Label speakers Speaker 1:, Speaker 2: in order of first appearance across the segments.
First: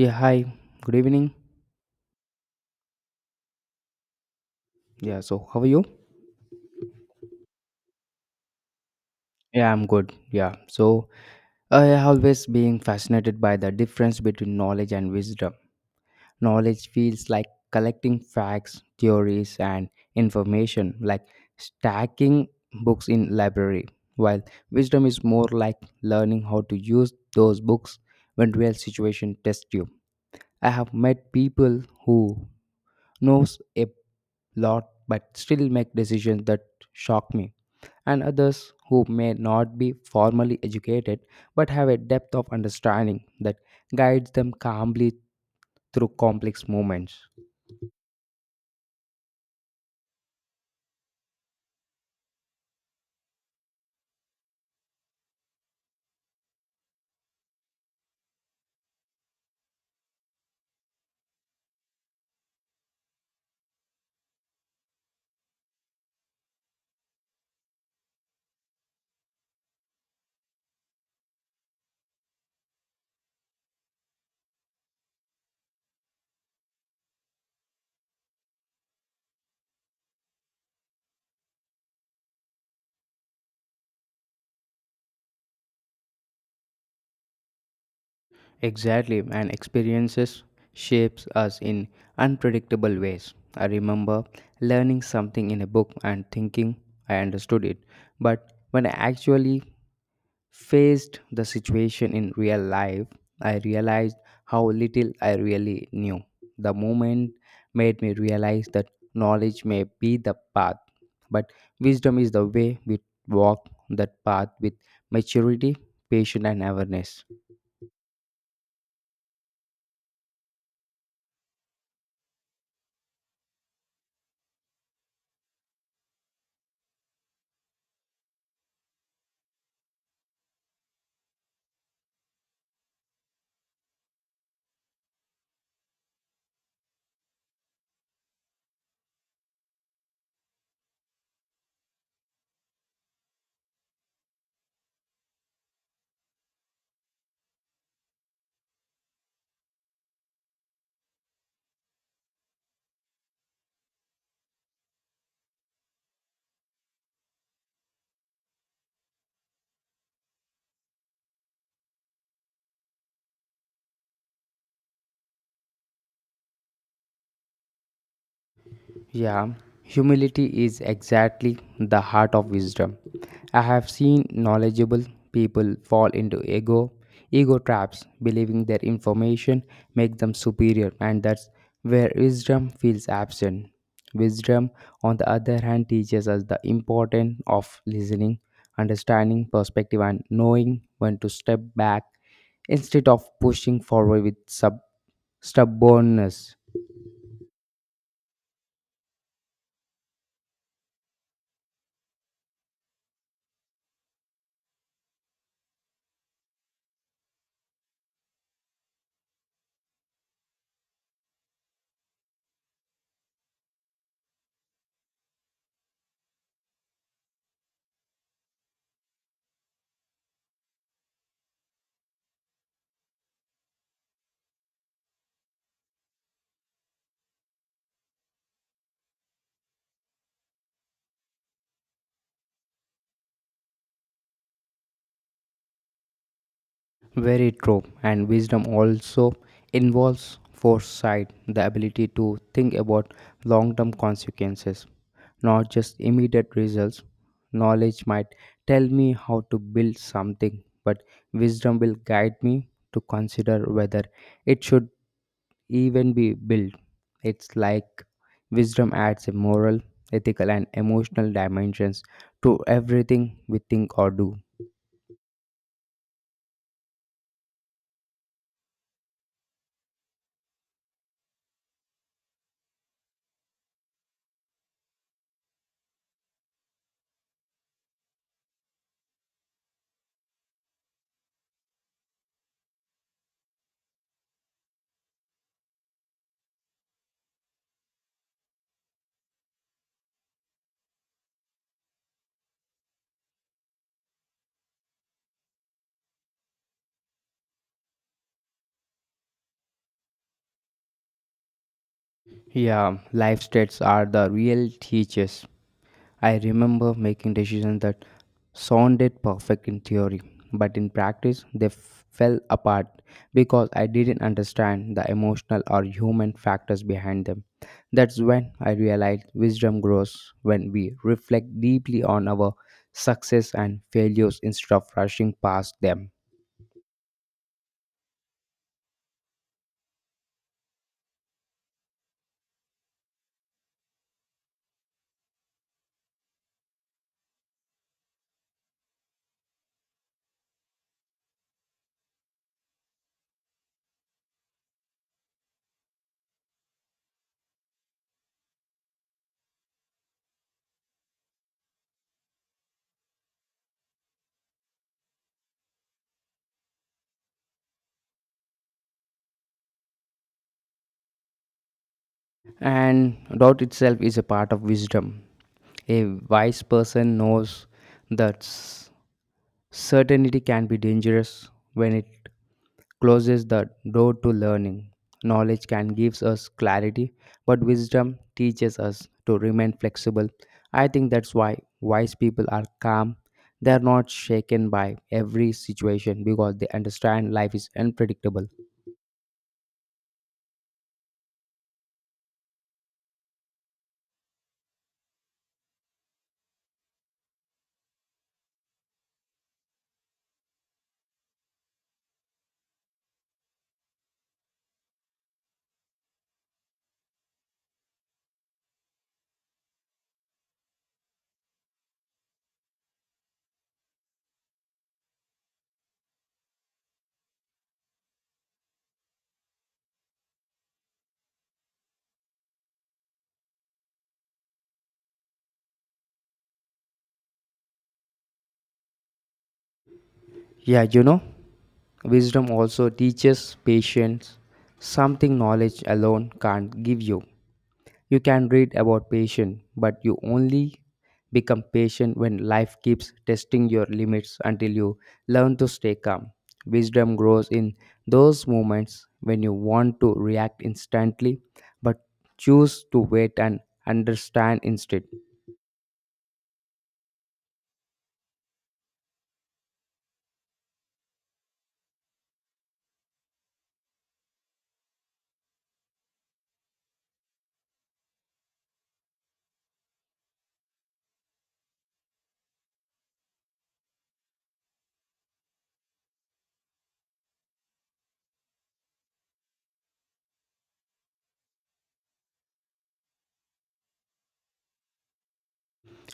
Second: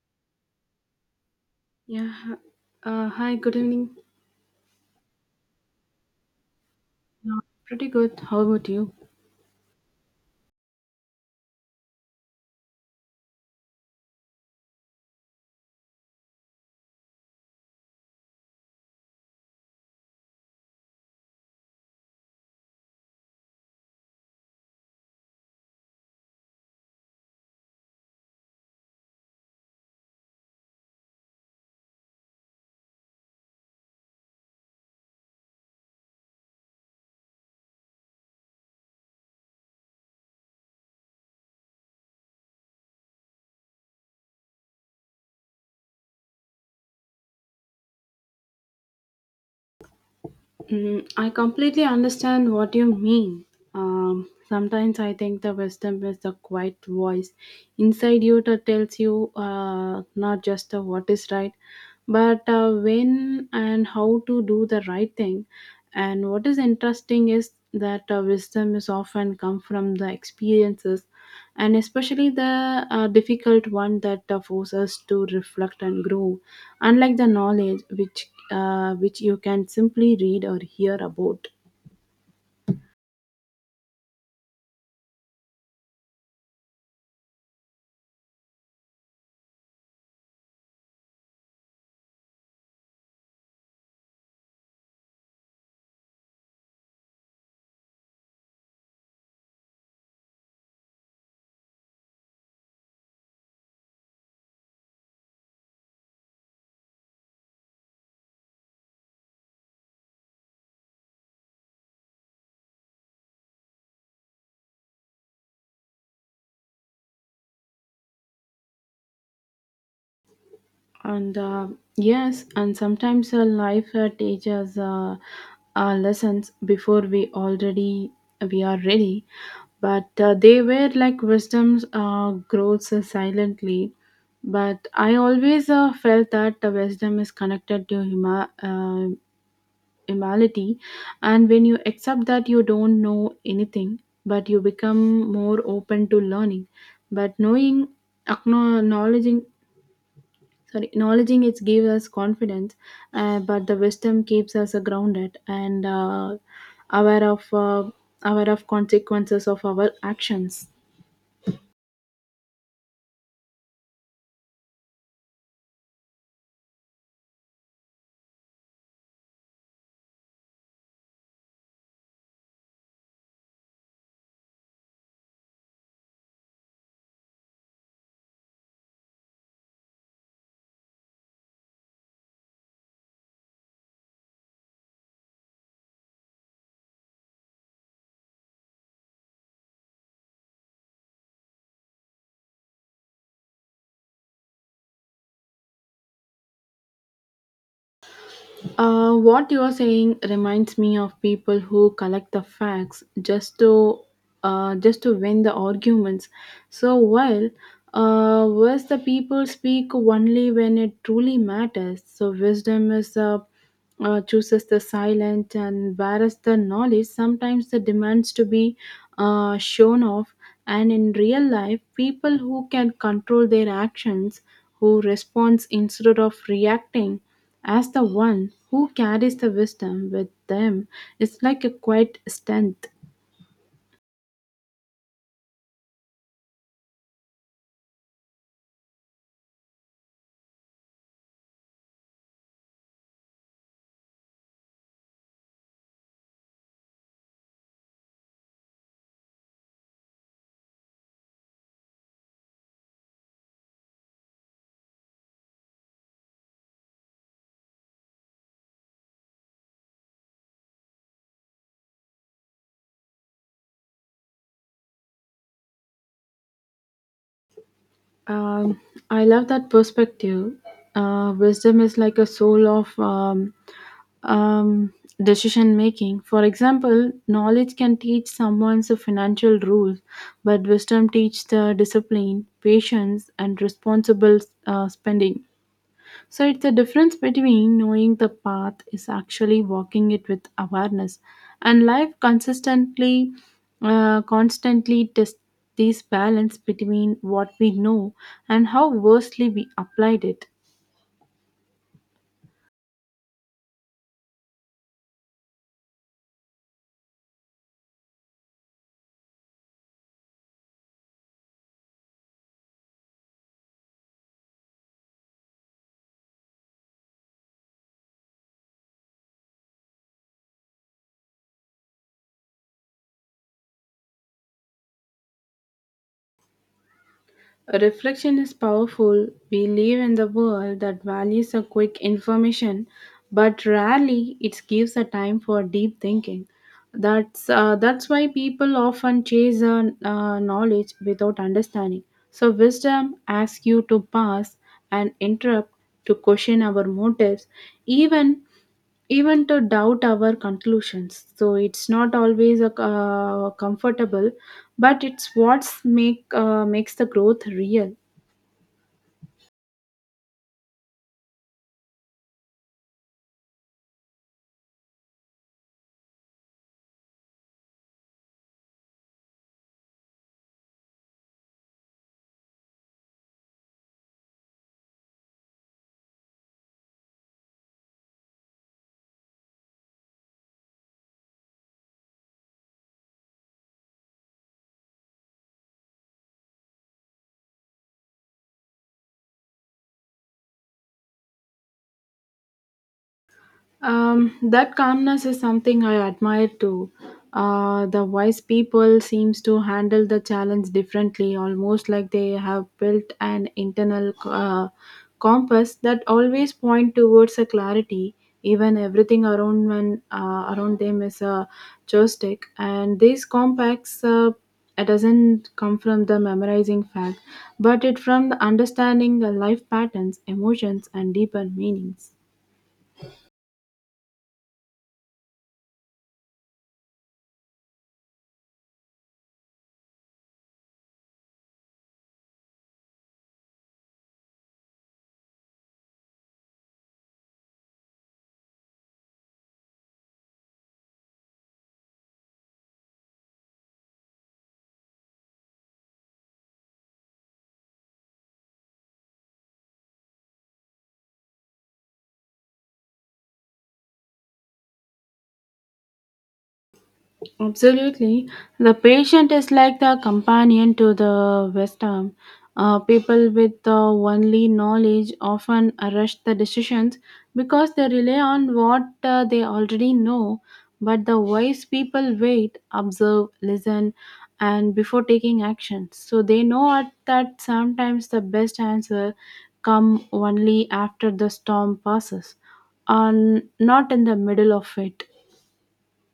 Speaker 1: Yeah, hi. Good evening.
Speaker 2: Yeah. Hi, good evening.
Speaker 1: Yeah, so how are you?
Speaker 2: Pretty good. How about you?
Speaker 1: Yeah, I'm good. Yeah. So I have always been fascinated by the difference between knowledge and wisdom. Knowledge feels like collecting facts, theories and information, like stacking books in library, while wisdom is more like learning how to use those books when real situation test you. I have met people who knows a lot but still make decisions that shock me and others who may not be formally educated but have a depth of understanding that guides them calmly through complex movements.
Speaker 2: Mm, I completely understand what you mean. Sometimes I think the wisdom is the quiet voice inside you that tells you not just the what is right, but when and how to do the right thing. And what is interesting is that wisdom is often come from the experiences, and especially the difficult one that forces us to reflect and grow. Unlike the knowledge, which you can simply read or hear about.
Speaker 1: Exactly, and experiences shapes us in unpredictable ways. I remember learning something in a book and thinking I understood it, but when I actually faced the situation in real life, I realized how little I really knew. The moment made me realize that knowledge may be the path, but wisdom is the way we walk that path with maturity, patience, and awareness.
Speaker 2: And yes, and sometimes life teaches lessons before we are ready, but they were like wisdoms grows silently. But I always felt that the wisdom is connected to humility, and when you accept that you don't know anything but you become more open to learning but knowing acknowledging, sorry, acknowledging it gives us confidence, but the wisdom keeps us grounded and aware of uh, aware of consequences of our actions.
Speaker 1: Yeah, humility is exactly the heart of wisdom. I have seen knowledgeable people fall into ego traps, believing their information make them superior, and that's where wisdom feels absent. Wisdom, on the other hand, teaches us the importance of listening, understanding perspective, and knowing when to step back instead of pushing forward with stubbornness.
Speaker 2: What you are saying reminds me of people who collect the facts just to win the arguments. So while whereas the people speak only when it truly matters. So wisdom is chooses the silent and whereas the knowledge sometimes the demands to be shown off, and in real life people who can control their actions, who responds instead of reacting, as the one who carries the wisdom with them. It's like a quiet strength.
Speaker 1: Very true. And wisdom also involves foresight, the ability to think about long term consequences, not just immediate results. Knowledge might tell me how to build something, but wisdom will guide me to consider whether it should even be built. It's like wisdom adds a moral, ethical, and emotional dimensions to everything we think or do.
Speaker 2: um, I love that perspective. Wisdom is like a soul of um, um, decision making. For example, knowledge can teach someone the financial rules, but wisdom teaches the discipline, patience, and responsible spending. So it's the difference between knowing the path is actually walking it with awareness, and life consistently, constantly tests this balance between what we know and how versely we applied it.
Speaker 1: Yeah, life states are the real teachers. I remember making decisions that sounded perfect in theory, but in practice they fell apart because I didn't understand the emotional or human factors behind them. That's when I realized wisdom grows when we reflect deeply on our success and failures instead of rushing past them.
Speaker 2: Reflection is powerful. We live in the world that values a quick information, but rarely it gives a time for deep thinking. That's why people often chase knowledge without understanding. So wisdom asks you to pause and interrupt to question our motives, even even to doubt our conclusions. So it's not always a, comfortable, but it's what makes the growth real.
Speaker 1: And doubt itself is a part of wisdom. A wise person knows that certainty can be dangerous when it closes the door to learning. Knowledge can give us clarity, but wisdom teaches us to remain flexible. I think that's why wise people are calm. They are not shaken by every situation because they understand life is unpredictable.
Speaker 2: That calmness is something I admire too. The wise people seems to handle the challenge differently, almost like they have built an internal compass that always point towards a clarity. Even everything around around them is a joystick, and these compacts it doesn't come from the memorizing fact, but it from the understanding the life patterns, emotions, and deeper meanings.
Speaker 1: Yeah, you know? Wisdom also teaches patience, something knowledge alone can't give you. You can read about patience, but you only become patient when life keeps testing your limits until you learn to stay calm. Wisdom grows in those moments when you want to react instantly but choose to wait and understand instead.
Speaker 2: Absolutely. The patient is like the companion to the wisdom. People with only knowledge often rush the decisions because they rely on what they already know. But the wise people wait, observe, listen, and before taking action. So they know at that sometimes the best answer come only after the storm passes, and not in the middle of it.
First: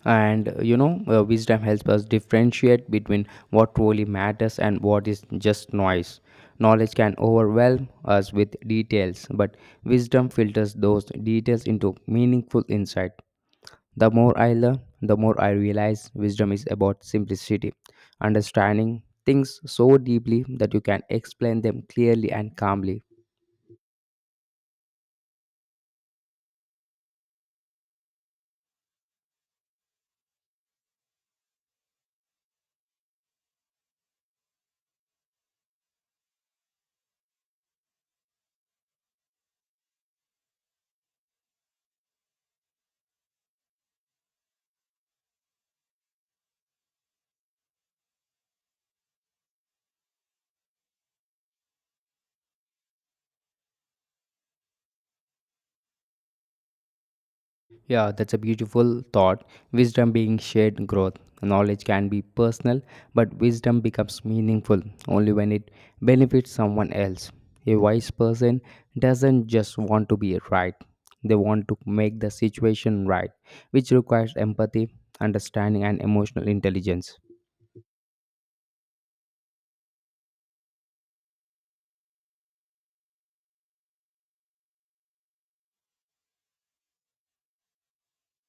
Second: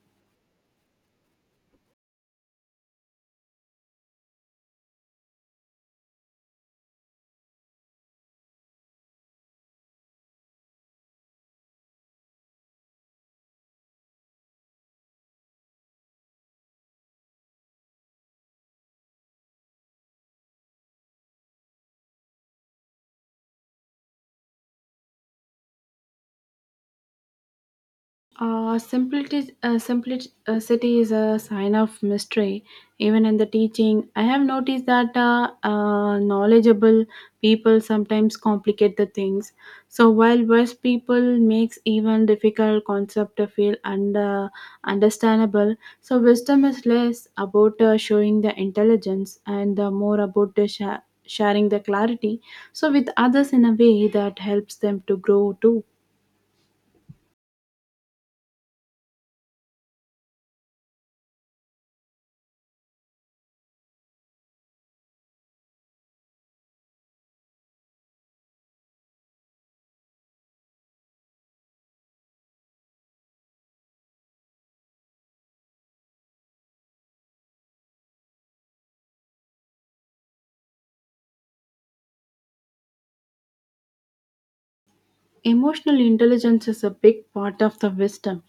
Speaker 1: And you know, wisdom helps us differentiate between what truly matters and what is just noise. Knowledge can overwhelm us with details, but wisdom filters those details into meaningful insight. The more I learn, the more I realize wisdom is about simplicity, understanding things so deeply that you can explain them clearly and calmly.
Speaker 2: Uh, simplicity is a sign of mystery. Even in the teaching, I have noticed that knowledgeable people sometimes complicate the things. So while wise people makes even difficult concept to feel and understandable, so wisdom is less about showing the intelligence and more about the sharing the clarity. So with others in a way that helps them to grow too.
Speaker 1: Yeah, that's a beautiful thought. Wisdom being shared growth. Knowledge can be personal, but wisdom becomes meaningful only when it benefits someone else. A wise person doesn't just want to be right, they want to make the situation right, which requires empathy, understanding, and emotional intelligence.
Speaker 2: Emotional intelligence is a big part of the wisdom.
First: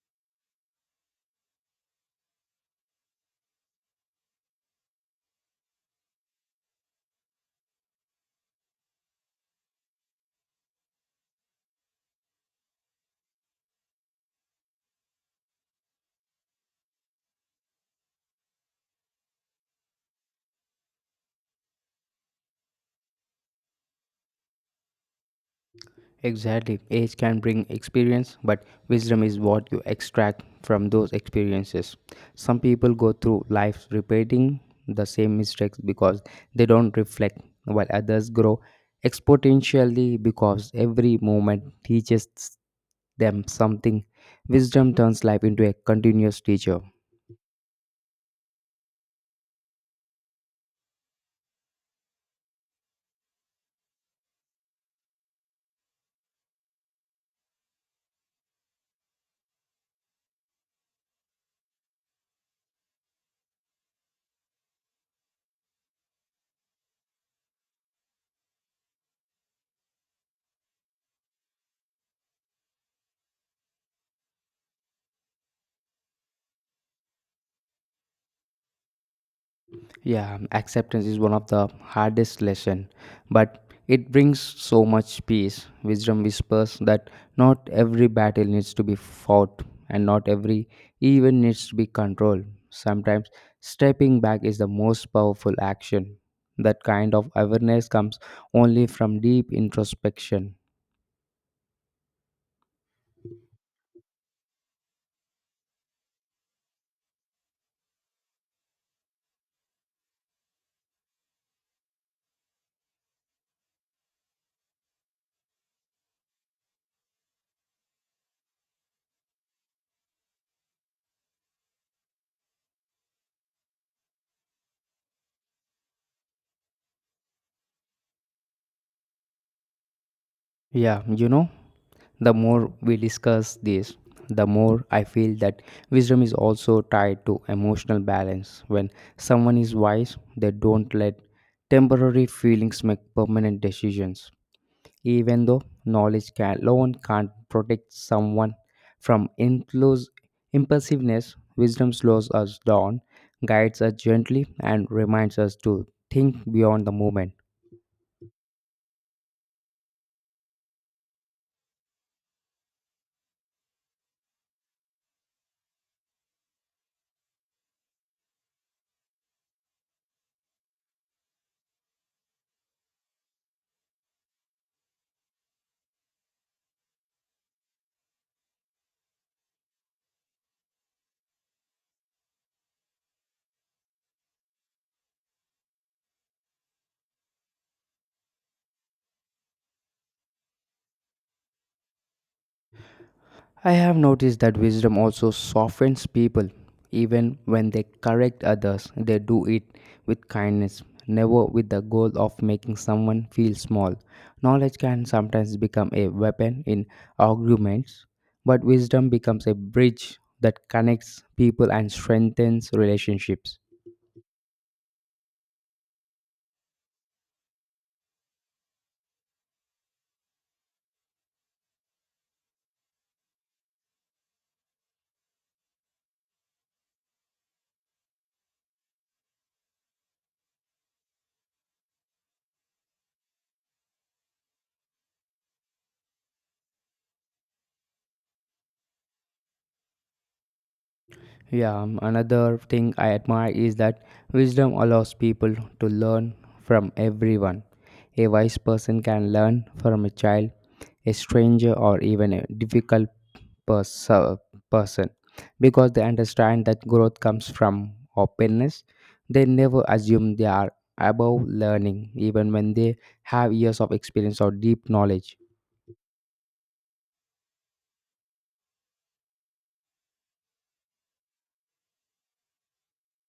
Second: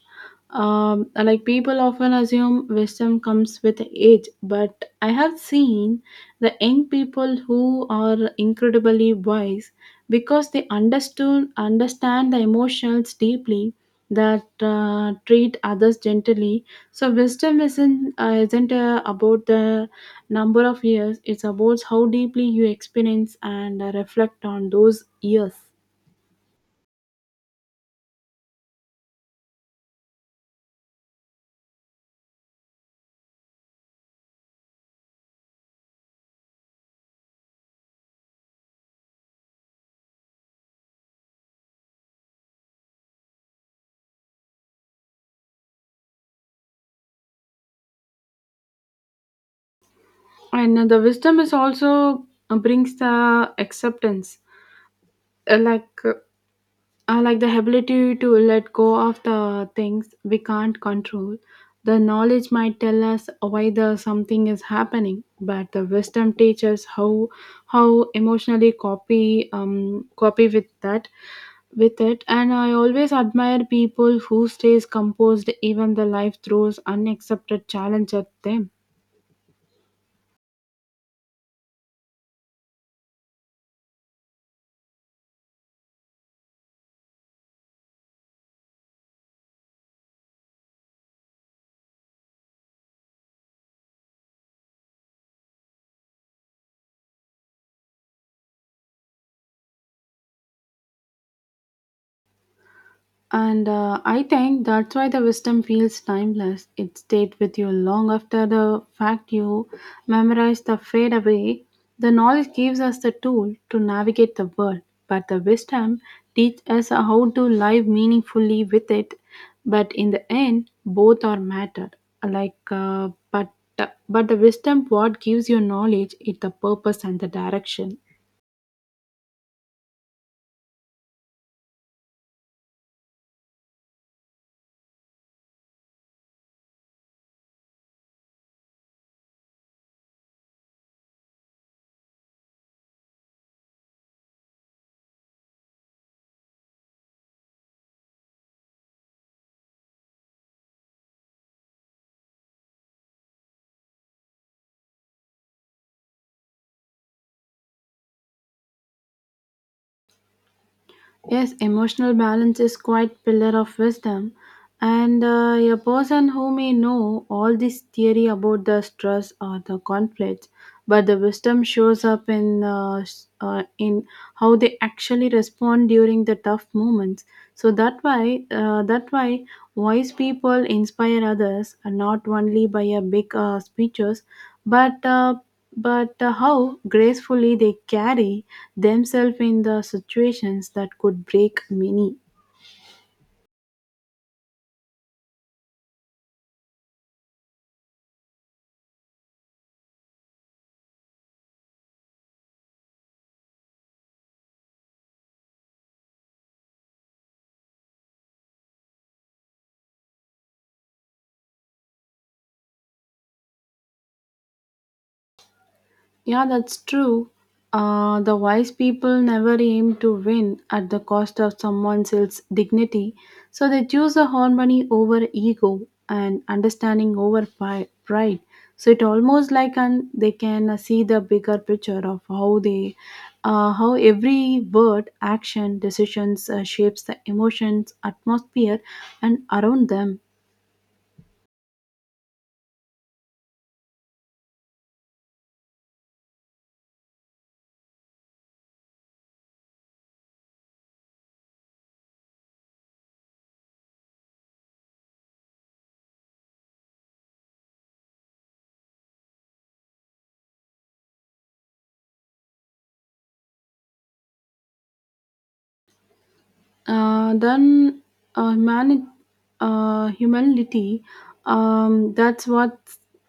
Speaker 2: Like people often assume wisdom comes with age, but I have seen the young people who are incredibly wise because they understood understand the emotions deeply that treat others gently. So wisdom isn't about the number of years; it's about how deeply you experience and reflect on those years.
Speaker 1: Exactly. Age can bring experience, but wisdom is what you extract from those experiences. Some people go through life repeating the same mistakes because they don't reflect, while others grow exponentially because every moment teaches them something. Wisdom turns life into a continuous teacher.
Speaker 2: And the wisdom is also brings the acceptance. Uh, like uh, like the ability to let go of the things we can't control. The knowledge might tell us why the something is happening, but the wisdom teaches how emotionally copy copy with that with it. And I always admire people who stays composed even the life throws unaccepted challenge at them.
Speaker 1: Yeah, acceptance is one of the hardest lesson, but it brings so much peace. Wisdom whispers that not every battle needs to be fought and not every even needs to be controlled. Sometimes stepping back is the most powerful action. That kind of awareness comes only from deep introspection.
Speaker 2: And I think that's why the wisdom feels timeless. It stayed with you long after the fact you memorized the fade away. The knowledge gives us the tool to navigate the world, but the wisdom teaches us how to live meaningfully with it. But in the end, both are matter. Like, but the wisdom what gives you knowledge is the purpose and the direction.
Speaker 1: Yeah, you know, the more we discuss this, the more I feel that wisdom is also tied to emotional balance. When someone is wise, they don't let temporary feelings make permanent decisions. Even though knowledge can, alone can't protect someone from impulse, impulsiveness, wisdom slows us down, guides us gently, and reminds us to think beyond the moment.
Speaker 2: Yes, emotional balance is quite pillar of wisdom. And a person who may know all this theory about the stress or the conflicts, but the wisdom shows up in in how they actually respond during the tough moments. So that why wise people inspire others, not only by a big speeches, but uh, but how gracefully they carry themselves in the situations that could break many.
Speaker 1: I have noticed that wisdom also softens people. Even when they correct others, they do it with kindness, never with the goal of making someone feel small. Knowledge can sometimes become a weapon in arguments, but wisdom becomes a bridge that connects people and strengthens relationships.
Speaker 2: Yeah, that's true. The wise people never aim to win at the cost of someone else's dignity, so they choose the harmony over ego and understanding over pride. So it almost like an, they can see the bigger picture of how they, how every word, action, decisions shapes the emotions, atmosphere, and around them.
Speaker 1: Yeah, another thing I admire is that wisdom allows people to learn from everyone. A wise person can learn from a child, a stranger, or even a difficult pers- uh, person because they understand that growth comes from openness. They never assume they are above learning, even when they have years of experience or deep knowledge.
Speaker 2: Uh, then uh, humani- Humility, that's what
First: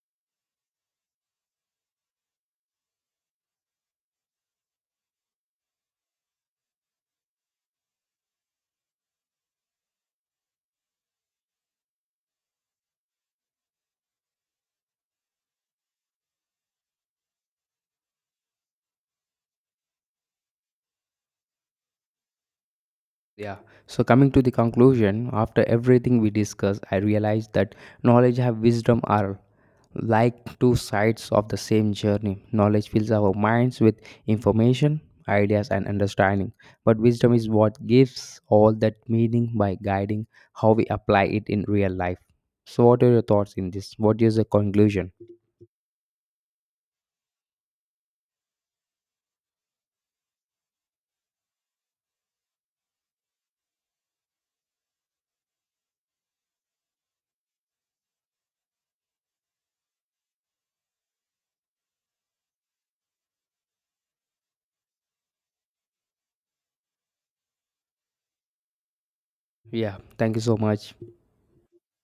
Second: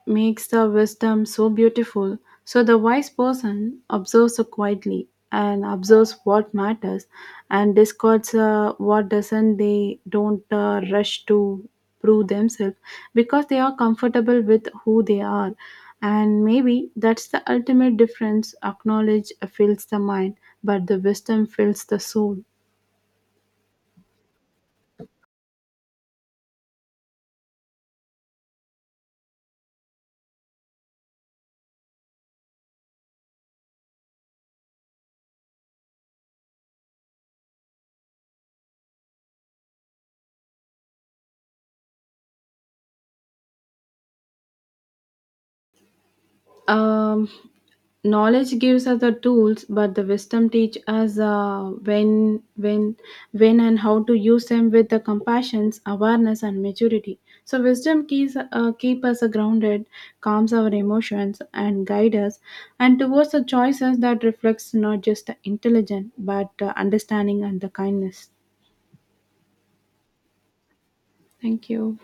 Speaker 2: makes the wisdom so beautiful. So the wise person observes so quietly and observes what matters and discards what doesn't. They don't rush to prove themselves because they are comfortable with who they are. And maybe that's the ultimate difference. Acknowledge fills the mind, but the wisdom fills the soul.
Speaker 1: Yeah. So coming to the conclusion, after everything we discussed, I realized that knowledge and wisdom are like two sides of the same journey. Knowledge fills our minds with information, ideas, and understanding, but wisdom is what gives all that meaning by guiding how we apply it in real life. So, what are your thoughts in this? What is the conclusion?
Speaker 2: Um, Knowledge gives us the tools, but the wisdom teach us when, and how to use them with the compassion, awareness, and maturity. So wisdom keep us grounded, calms our emotions, and guide us, and towards the choices that reflects not just the intelligence but understanding and the kindness.
Speaker 1: Yeah. Thank you so much.
Speaker 2: Thank you.